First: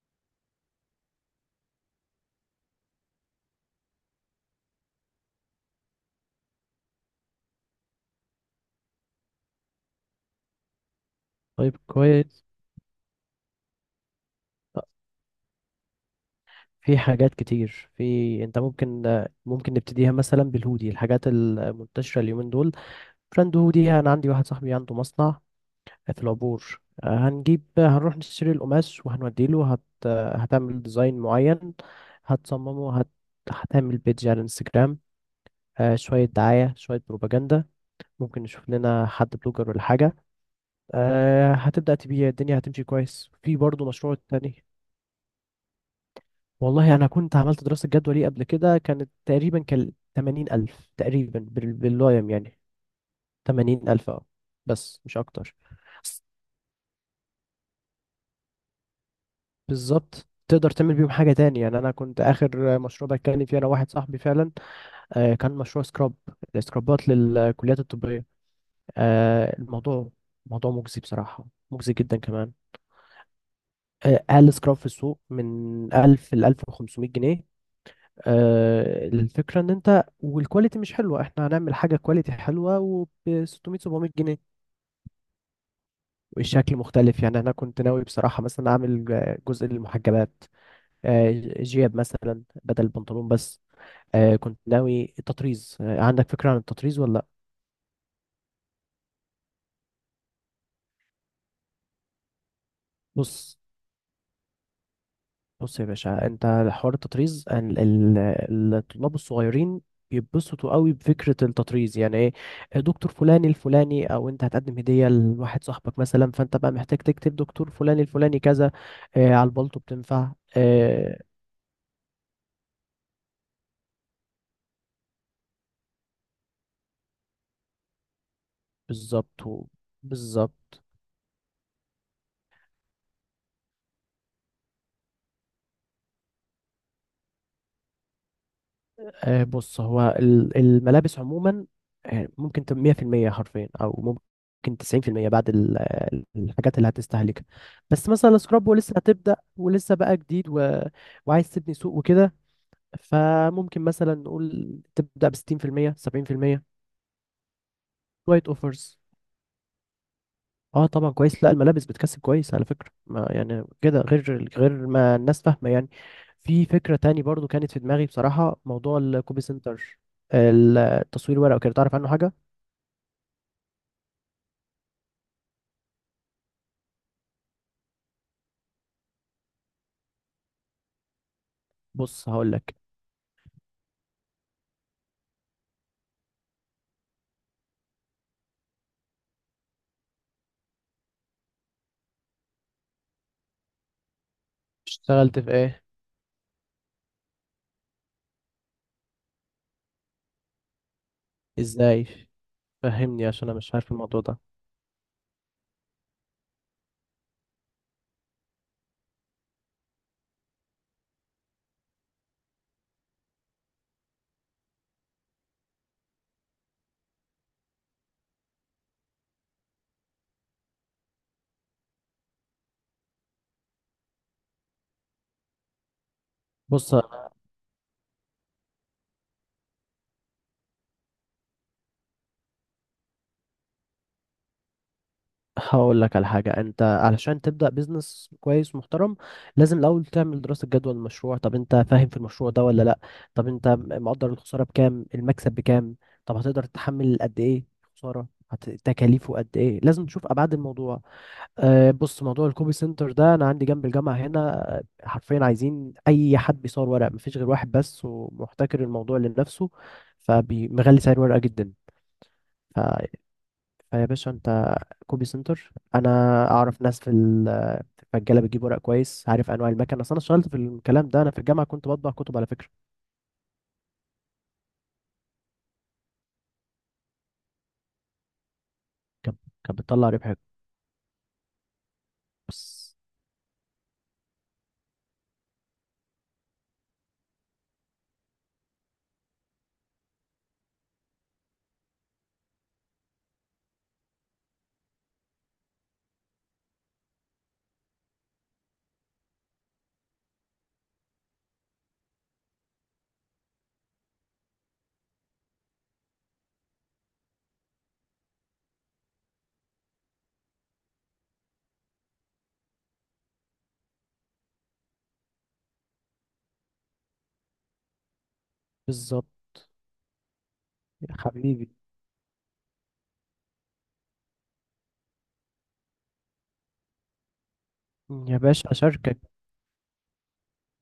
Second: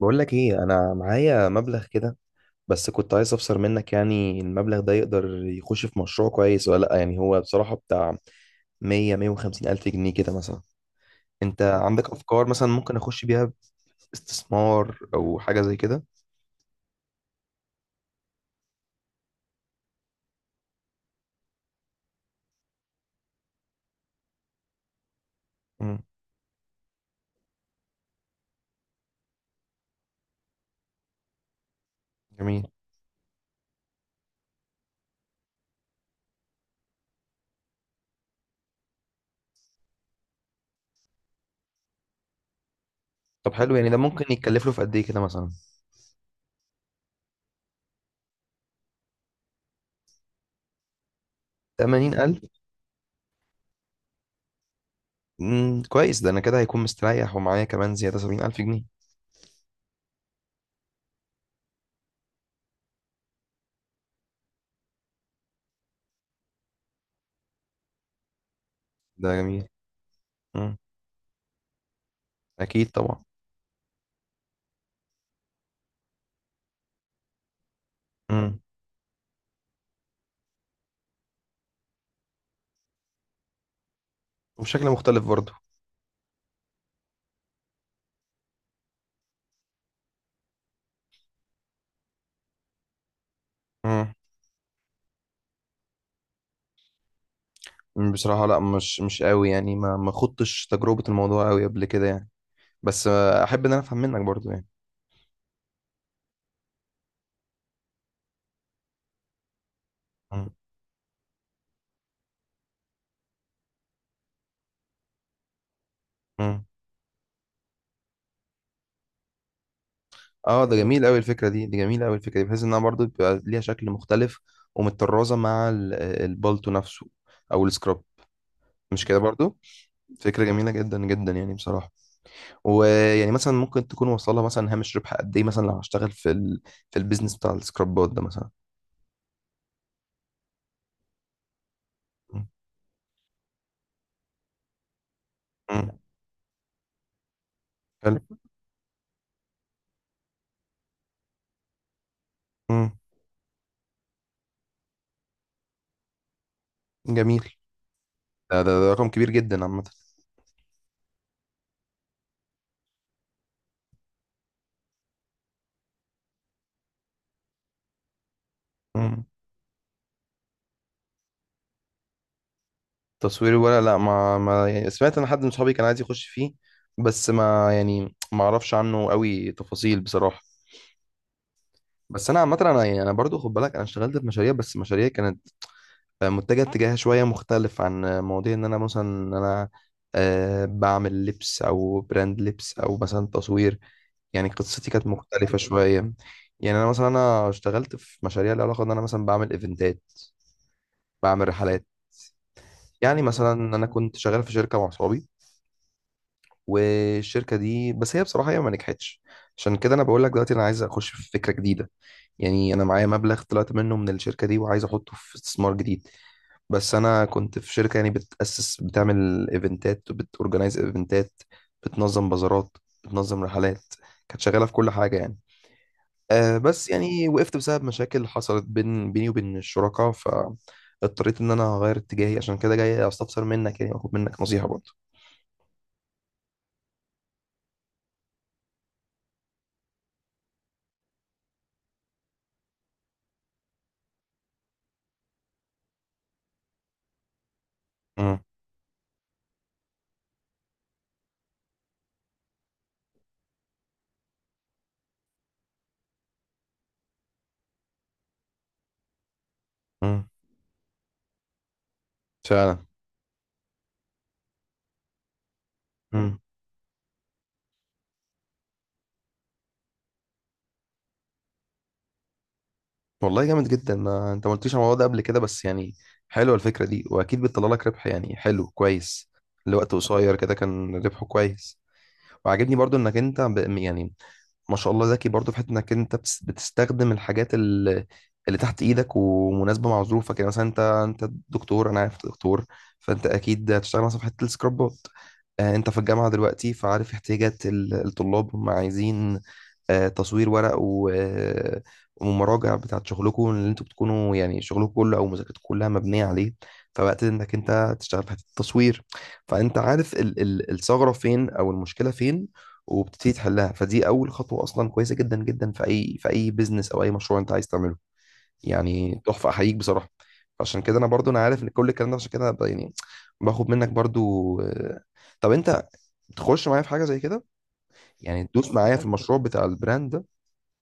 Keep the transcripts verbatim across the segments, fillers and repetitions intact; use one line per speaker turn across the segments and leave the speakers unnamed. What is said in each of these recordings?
بقول لك ايه؟ انا معايا مبلغ كده، بس كنت عايز افسر منك، يعني المبلغ ده يقدر يخش في مشروع كويس ولا لا؟ يعني هو بصراحة بتاع مية مية وخمسين الف جنيه كده مثلا. انت
طيب،
عندك
كويس.
افكار مثلا ممكن اخش بيها استثمار او حاجة زي كده؟
في حاجات كتير، في انت ممكن ممكن نبتديها مثلا بالهودي، الحاجات المنتشرة اليومين دول. براند هودي، انا عندي واحد صاحبي عنده مصنع
امم.
في العبور. آه، هنجيب هنروح نشتري القماش وهنوديله هت... هتعمل ديزاين معين.
جميل.
هتصممه هت... هتعمل بيدج على الانستجرام. آه، شوية دعاية شوية بروباجندا. ممكن نشوف لنا حد بلوجر ولا حاجة. آه، هتبدأ تبيع، الدنيا هتمشي كويس،
طب
في
حلو،
برضه
يعني ده
مشروع
ممكن
تاني.
يتكلف له في قد ايه كده مثلا؟
والله أنا كنت عملت دراسة جدوى ليه قبل كده، كانت تقريبا كان 80 ألف تقريبا بال-
ثمانين
باللايم
الف؟
يعني. 80 ألف، أه. بس مش أكتر.
امم، كويس. ده انا كده هيكون مستريح ومعايا كمان زيادة سبعين الف جنيه.
بالظبط، تقدر تعمل بيهم حاجة تاني. يعني أنا كنت آخر مشروع بتكلم فيه أنا واحد صاحبي فعلا، آه كان مشروع سكراب. السكرابات للكليات الطبية.
ده
آه
جميل.
الموضوع موضوع
امم.
مجزي بصراحة، مجزي جدا كمان.
اكيد طبعا.
آه أقل سكراب في السوق من ألف ل ألف وخمسمائة جنيه.
امم.
آه، الفكرة ان انت والكواليتي مش حلوة، احنا هنعمل حاجة كواليتي حلوة، وب ستمائة سبعمية جنيه.
وبشكل مختلف برضه.
والشكل مختلف، يعني انا كنت ناوي بصراحة مثلا اعمل آه، جزء للمحجبات. آه، جياب مثلا بدل البنطلون بس. آه، كنت ناوي التطريز. آه، عندك فكرة عن التطريز ولا لأ؟
مم، بصراحة لا، مش مش قوي يعني، ما ما خضتش تجربة الموضوع قوي قبل كده يعني. بس آه،
بص،
احب ان انا افهم منك برضو يعني.
بص يا باشا انت. حوار التطريز، ال- ال- الطلاب الصغيرين
مم.
بيتبسطوا قوي بفكرة التطريز، يعني ايه؟ دكتور فلاني الفلاني، او انت هتقدم هدية لواحد صاحبك مثلا، فانت
مم.
بقى محتاج تكتب دكتور فلاني الفلاني كذا. اه، على البلطو بتنفع.
اه، ده جميل قوي
اه
الفكرة دي دي جميلة قوي، الفكرة دي بحيث انها برضو بيبقى ليها شكل مختلف ومتطرزة مع ال- البالتو نفسه، او السكراب، مش كده
بالظبط
برضو؟
و-
فكرة جميلة
بالظبط.
جدا جدا يعني بصراحة. ويعني مثلا ممكن تكون واصلة مثلا هامش ربح قد ايه مثلا لو هشتغل في ال... في البيزنس بتاع السكرابات ده مثلا.
آه، بص هو ال- الملابس عموما، آه،
مم.
ممكن تبقى مئة بالمئة حرفيا، او ممكن تسعين بالمية بعد ال-
مم.
آه، الحاجات اللي هتستهلكها. بس
حلو.
مثلا السكراب، ولسه هتبدأ ولسه بقى جديد و... وعايز تبني سوق وكده.
مم.
فممكن مثلا نقول تبدأ ب ستين بالمية سبعين بالمية.
جميل.
شوية
ده, ده, ده
اوفرز.
رقم كبير جدا عامة.
اه طبعا كويس، لا الملابس بتكسب كويس على فكرة، ما يعني كده غير غير ما الناس فاهمة يعني. في فكرة تاني برضو كانت في دماغي بصراحة، موضوع
مم.
الكوبي سنتر. التصوير ورق وكده، تعرف عنه حاجة؟
تصويري ولا لا؟ ما, ما يعني سمعت ان حد من صحابي كان عايز يخش فيه، بس ما يعني ما اعرفش عنه قوي تفاصيل بصراحه.
بص
بس انا
هقول
عامه
لك.
انا يعني انا برضو، خد بالك، انا اشتغلت في مشاريع، بس مشاريع كانت آه، متجهه اتجاهها شويه مختلف عن آه، مواضيع ان انا مثلا ان انا آه، بعمل لبس او براند لبس او مثلا تصوير. يعني قصتي كانت
اشتغلت في
مختلفه
ايه؟
شويه. يعني انا مثلا انا اشتغلت في مشاريع لها علاقه ان انا مثلا بعمل ايفنتات، بعمل رحلات.
ازاي؟
يعني
فهمني عشان
مثلا
انا مش
انا
عارف
كنت
الموضوع ده.
شغال في شركه مع صحابي، والشركه دي بس هي بصراحه هي ما نجحتش. عشان كده انا بقول لك دلوقتي انا عايز اخش في فكره جديده. يعني انا معايا مبلغ طلعت منه من الشركه دي، وعايز احطه في استثمار جديد. بس انا كنت في شركه يعني بتاسس، بتعمل ايفنتات وبتورجنايز ايفنتات، بتنظم بازارات، بتنظم رحلات، كانت شغاله في كل حاجه يعني. أه بس
بص
يعني وقفت بسبب مشاكل حصلت بين بيني وبين الشركاء، فاضطريت ان انا اغير اتجاهي. عشان كده جاي استفسر منك يعني، واخد منك نصيحه برضه.
هقول لك على حاجه، انت علشان تبدا بيزنس كويس ومحترم، لازم الاول تعمل دراسه جدوى للمشروع. طب انت فاهم في المشروع ده ولا لا؟ طب انت مقدر الخساره بكام، المكسب بكام؟ طب هتقدر تتحمل قد ايه خساره؟ هت- تكاليفه قد ايه؟ لازم تشوف ابعاد الموضوع. أه بص، موضوع الكوبي سنتر ده انا عندي جنب الجامعه هنا، آه، حرفيا عايزين اي حد بيصور ورق. مفيش غير واحد بس، ومحتكر الموضوع لنفسه،
امم.
فمغلي سعر ورقه جدا.
فعلا.
ف- فيا باشا انت، كوبي سنتر، انا اعرف ناس في ال- في الرجاله بتجيب ورق كويس، عارف انواع المكن، اصل انا اشتغلت في الكلام ده، انا في الجامعه كنت بطبع كتب على فكره.
والله جامد جدا، ما انت ما قلتليش على الموضوع ده قبل كده، بس يعني حلوه الفكره دي، واكيد بتطلع لك ربح، يعني حلو كويس.
كانت كانت
لوقت
بتطلع ربح.
قصير كده كان ربحه كويس. وعاجبني
بس
برضو انك انت ب... يعني ما شاء الله ذكي برضه في حته انك انت بتس- بتستخدم الحاجات اللي, اللي تحت ايدك ومناسبه مع ظروفك. يعني مثلا انت انت دكتور، انا عارف انت دكتور، فانت اكيد هتشتغل مثلا في حته السكرابات. آه، انت في الجامعه دلوقتي، فعارف احتياجات ال- الطلاب هم عايزين آه، تصوير ورق و- آه، ومراجع بتاعت شغلكم اللي انتوا بتكونوا، يعني شغلكم كله او مذاكرتكم كلها مبنيه عليه. فوقت انك انت تشتغل في حته التصوير، فانت عارف ال- ال- الثغره فين او المشكله فين، وبتبتدي تحلها. فدي اول خطوه اصلا كويسه جدا جدا في اي، في اي بيزنس او اي مشروع انت عايز تعمله. يعني
بالظبط.
تحفه، احييك بصراحه. عشان كده انا
يا
برضو انا عارف ان
حبيبي.
كل الكلام ده، عشان كده ب- يعني باخد منك برضو آه، طب انت تخش معايا في حاجه زي كده؟
يا
يعني تدوس
باشا
معايا في
شركه،
المشروع بتاع البراند ده،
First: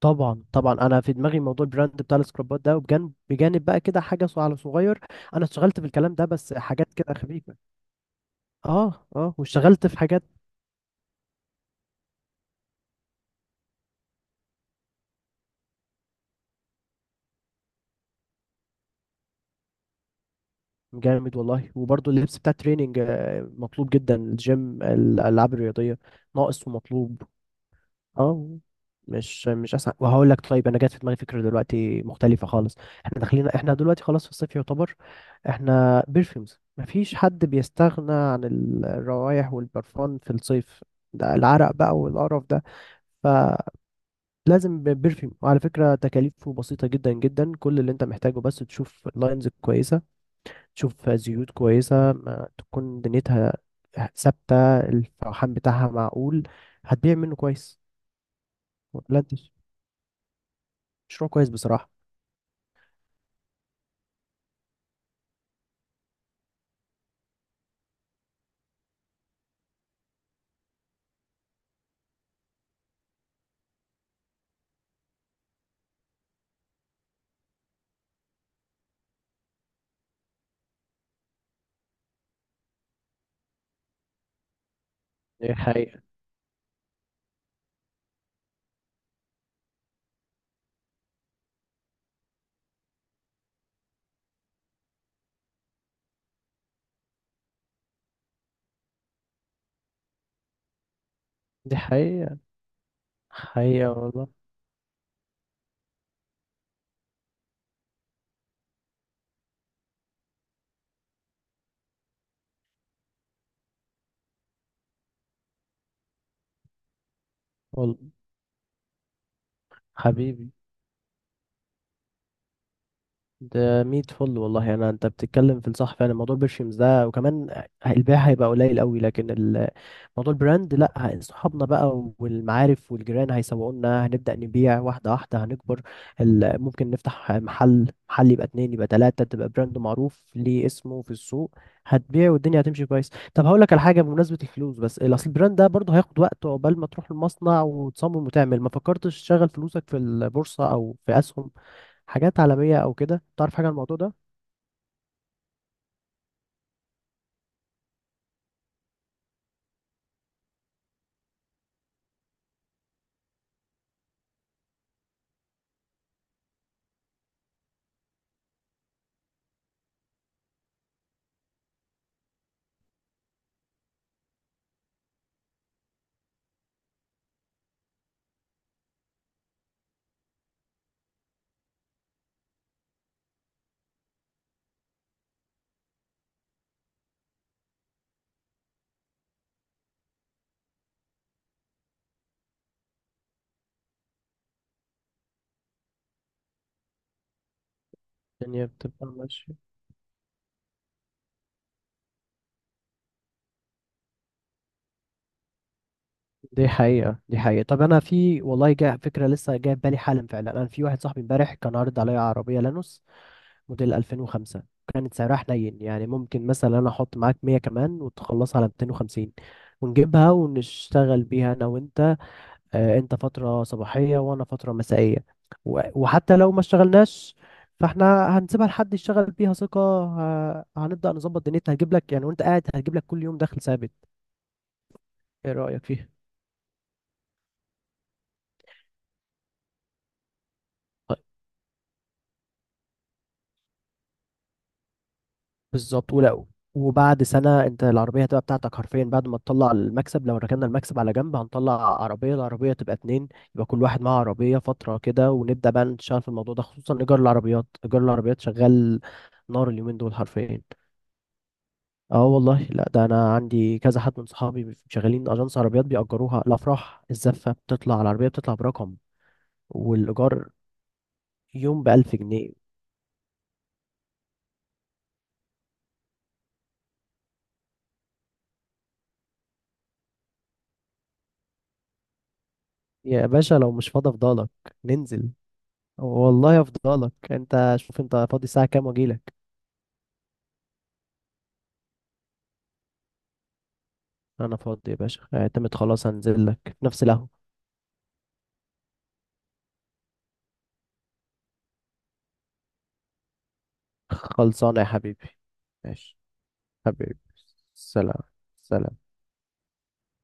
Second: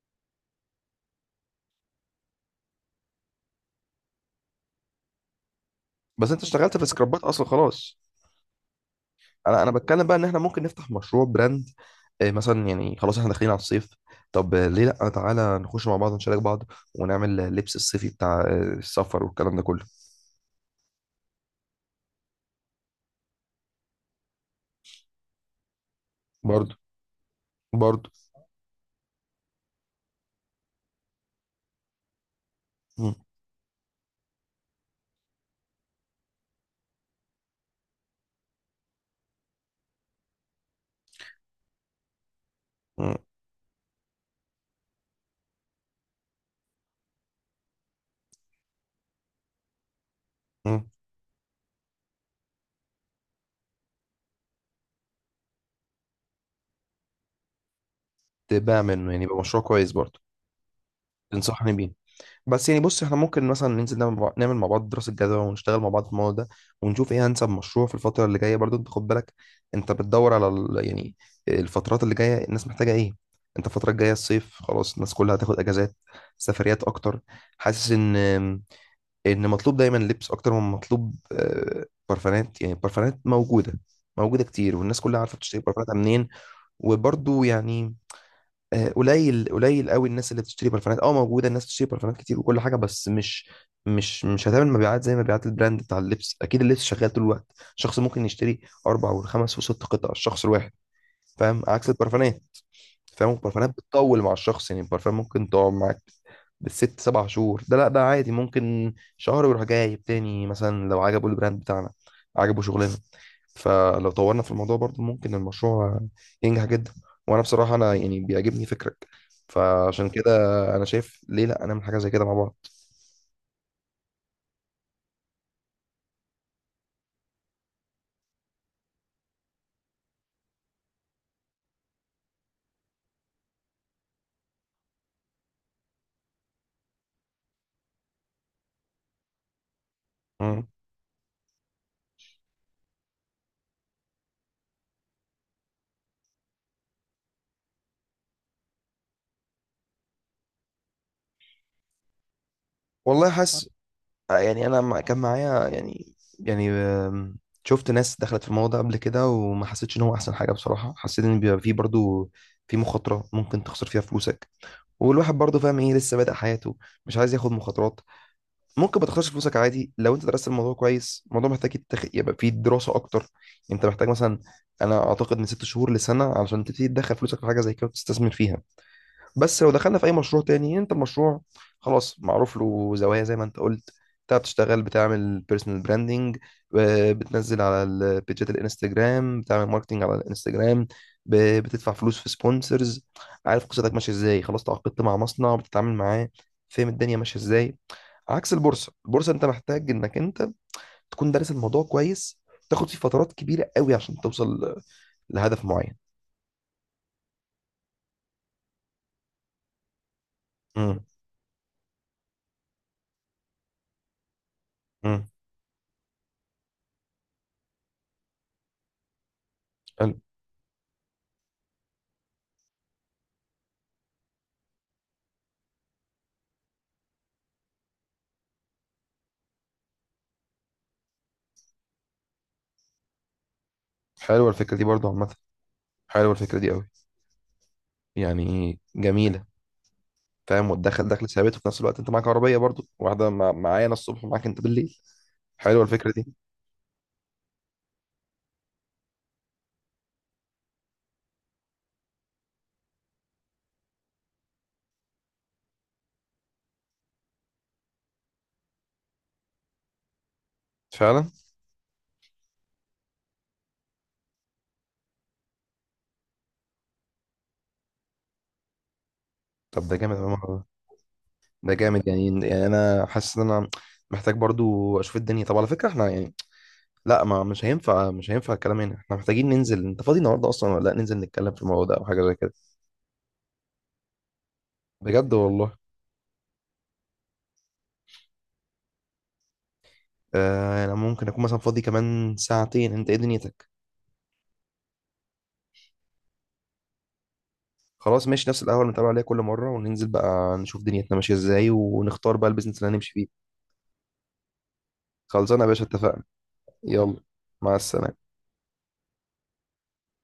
طبعا طبعا. انا في دماغي موضوع البراند بتاع السكرابات ده، وبجانب بجانب بقى كده حاجه صو- على صغير. انا اشتغلت في الكلام ده
بس انت
بس
اشتغلت في
حاجات كده
سكرابات اصلا
خفيفه.
خلاص.
اه اه،
انا انا
واشتغلت في
بتكلم بقى
حاجات.
ان احنا ممكن نفتح مشروع براند. آه، مثلا يعني خلاص احنا داخلين على الصيف. طب آه، ليه لا؟ تعالى نخش مع بعض، نشارك بعض ونعمل لبس الصيفي بتاع آه، السفر والكلام ده كله.
جامد والله. وبرضه اللبس بتاع التريننج آه، مطلوب جدا. الجيم، الالعاب الرياضيه، ناقص
برضو.
ومطلوب.
برضو.
اه. مش مش اسهل، وهقول لك. طيب انا جات في دماغي فكره دلوقتي مختلفه خالص.
مم.
احنا داخلين، احنا دلوقتي خلاص في الصيف يعتبر. احنا بيرفيومز، مفيش حد بيستغنى عن الروائح والبرفان في الصيف، ده العرق بقى والقرف ده.
مم.
فلازم بيرفيوم. وعلى فكرة تكاليفه بسيطة جدا جدا، كل اللي انت محتاجه بس تشوف لاينز كويسة،
مم.
تشوف زيوت كويسة، ما تكون دنيتها ثابتة، الفوحان بتاعها معقول، هتبيع منه كويس.
تبقى منه،
ولا
يعني
انت؟
يبقى مشروع كويس برضه؟
مشروع كويس
تنصحني
بصراحة.
بيه؟ بس يعني بص، احنا ممكن مثلا ننزل نعمل مع نعمل مع بعض دراسة جدوى ونشتغل مع بعض في الموضوع ده، ونشوف ايه انسب مشروع في الفترة اللي جاية. برضه انت خد بالك، انت بتدور على ال... يعني الفترات اللي جاية الناس محتاجة ايه. انت الفترة الجاية الصيف، خلاص الناس كلها هتاخد اجازات، سفريات اكتر. حاسس ان ان مطلوب دايما لبس اكتر من مطلوب آه، برفانات. يعني البرفانات موجودة، موجودة كتير، والناس كلها عارفة
دي
بتشتري برفانات
حقيقة.
منين، وبرضه يعني آه، قليل قليل قوي الناس اللي بتشتري برفانات. اه موجوده الناس بتشتري برفانات كتير وكل حاجه، بس مش مش مش هتعمل مبيعات زي مبيعات البراند بتاع اللبس. اكيد اللبس شغال طول الوقت، شخص ممكن يشتري اربع وخمس وست قطع الشخص الواحد. فاهم؟
دي
عكس
حقيقة.
البرفانات. فاهم؟ البرفانات
حقيقة
بتطول
والله.
مع الشخص، يعني البرفان ممكن تقعد معاك بالست سبع شهور. ده لا، ده عادي ممكن شهر ويروح جايب تاني، مثلا لو عجبه البراند بتاعنا، عجبه شغلنا. فلو طورنا في الموضوع برضو ممكن المشروع ينجح جدا. وانا بصراحة انا
والله
يعني بيعجبني فكرك. فعشان كده
حبيبي.
انا شايف ليه لا نعمل حاجة زي كده مع بعض.
ده ميت فل والله، أنا أنت بتتكلم في الصح فعلا. موضوع برشيمز ده وكمان البيع هيبقى قليل قوي، لكن موضوع البراند لا، ه- صحابنا بقى والمعارف والجيران هيسوقونا. هنبدأ نبيع واحدة واحدة، هنكبر. ال- ممكن نفتح محل، محل يبقى اتنين، يبقى تلاتة، تبقى براند معروف ليه
مم.
اسمه في السوق. هتبيع والدنيا هتمشي كويس. طب هقول لك على حاجة، بمناسبة الفلوس، بس ال- اصل البراند ده برضه هياخد وقت عقبال ما تروح المصنع وتصمم وتعمل. ما فكرتش تشغل فلوسك في البورصة او في اسهم، حاجات عالمية او كده؟
والله
تعرف حاجة
حاسس
عن الموضوع ده؟
آه، يعني انا مع- كان معايا يعني يعني آم، شفت ناس دخلت في الموضوع ده قبل كده وما حسيتش ان هو احسن حاجة بصراحة. حسيت ان بيبقى فيه برضو في مخاطرة ممكن تخسر فيها فلوسك. والواحد برضو فاهم ايه، لسه بادئ حياته، مش عايز ياخد مخاطرات. ممكن ما تخسرش فلوسك عادي لو انت درست الموضوع كويس. الموضوع محتاج يتخ... يبقى فيه دراسه اكتر. انت محتاج مثلا، انا اعتقد، من ست شهور لسنه علشان تبتدي تدخل فلوسك في حاجه زي كده وتستثمر فيها. بس لو دخلنا في اي مشروع تاني، يعني انت المشروع خلاص معروف له زوايا زي ما انت قلت. انت بتشتغل، بتعمل بيرسونال براندنج، بتنزل على البيجات الانستجرام، بتعمل ماركتنج على الانستجرام، ب- بتدفع فلوس في سبونسرز. عارف قصتك ماشيه ازاي. خلاص تعاقدت مع مصنع بتتعامل معاه، فاهم الدنيا ماشيه ازاي. عكس
الدنيا
البورصه،
بتبقى
البورصه انت
ماشية.
محتاج انك انت تكون دارس الموضوع كويس، تاخد فيه فترات كبيره قوي عشان توصل لهدف معين.
دي حقيقة، دي حقيقة. طب أنا في والله، جاء فكرة لسه جاية في بالي حالا فعلا. أنا في واحد
امم.
صاحبي امبارح كان عارض عليا عربية لانوس موديل ألفين وخمسة، كانت
امم.
سعرها حنين. يعني ممكن مثلا أنا أحط معاك مية كمان وتخلصها على مئتين وخمسين،
حلو.
ونجيبها ونشتغل بيها أنا وأنت. آه أنت فترة صباحية وأنا فترة مسائية. و- وحتى لو ما اشتغلناش، فاحنا هنسيبها لحد يشتغل بيها ثقة. ه- هنبدأ نظبط دنيتها، هتجيب لك يعني وأنت قاعد، هتجيب لك كل يوم دخل ثابت.
حلوه الفكره دي برضو عامه.
إيه رأيك فيها؟
حلوه الفكره دي قوي، يعني جميله. فاهم؟ وتدخل دخل ثابت، وفي نفس الوقت انت معاك عربيه برضو واحده مع... معايا انا الصبح ومعاك انت بالليل. حلوه الفكره
بالظبط،
دي.
ولا؟ وبعد سنة انت العربية هتبقى بتاعتك حرفيا، بعد ما تطلع المكسب. لو ركننا المكسب على جنب، هنطلع عربية، العربية تبقى اتنين، يبقى كل واحد معاه عربية فترة كده، ونبدأ بقى نشتغل في الموضوع ده. خصوصا إيجار العربيات، إيجار العربيات شغال نار اليومين دول حرفيا.
فعلا.
اه والله لا، ده انا عندي كذا حد من صحابي شغالين اجانس عربيات بيأجروها. الافراح، الزفة بتطلع العربية بتطلع برقم،
طب ده جامد أوي يا
والإيجار
ماما. ده
يوم
جامد،
بألف
يعني يعني
جنيه.
انا حاسس ان انا محتاج برضو اشوف الدنيا. طب على فكره احنا يعني لا، ما مش هينفع، مش هينفع الكلام هنا. احنا محتاجين ننزل. انت فاضي النهارده اصلا ولا لا؟ ننزل نتكلم في الموضوع ده او حاجه زي كده.
يا باشا لو مش فاضي افضلك، ننزل.
بجد والله.
والله افضلك. انت شوف انت فاضي الساعة كام واجيلك.
آه انا ممكن اكون مثلا فاضي كمان ساعتين، انت ايه دنيتك؟
انا فاضي يا باشا، اعتمد خلاص، هنزل لك في نفس القهوة.
خلاص ماشي، نفس القهوه اللي بنتقابل عليها كل مره، وننزل بقى نشوف دنيتنا ماشيه ازاي ونختار بقى البيزنس اللي هنمشي فيه.
خلصانة يا حبيبي.
خلصانه يا باشا،
ماشي.
اتفقنا. يلا.
حبيبي.
مع
سلام.
السلامه.
سلام.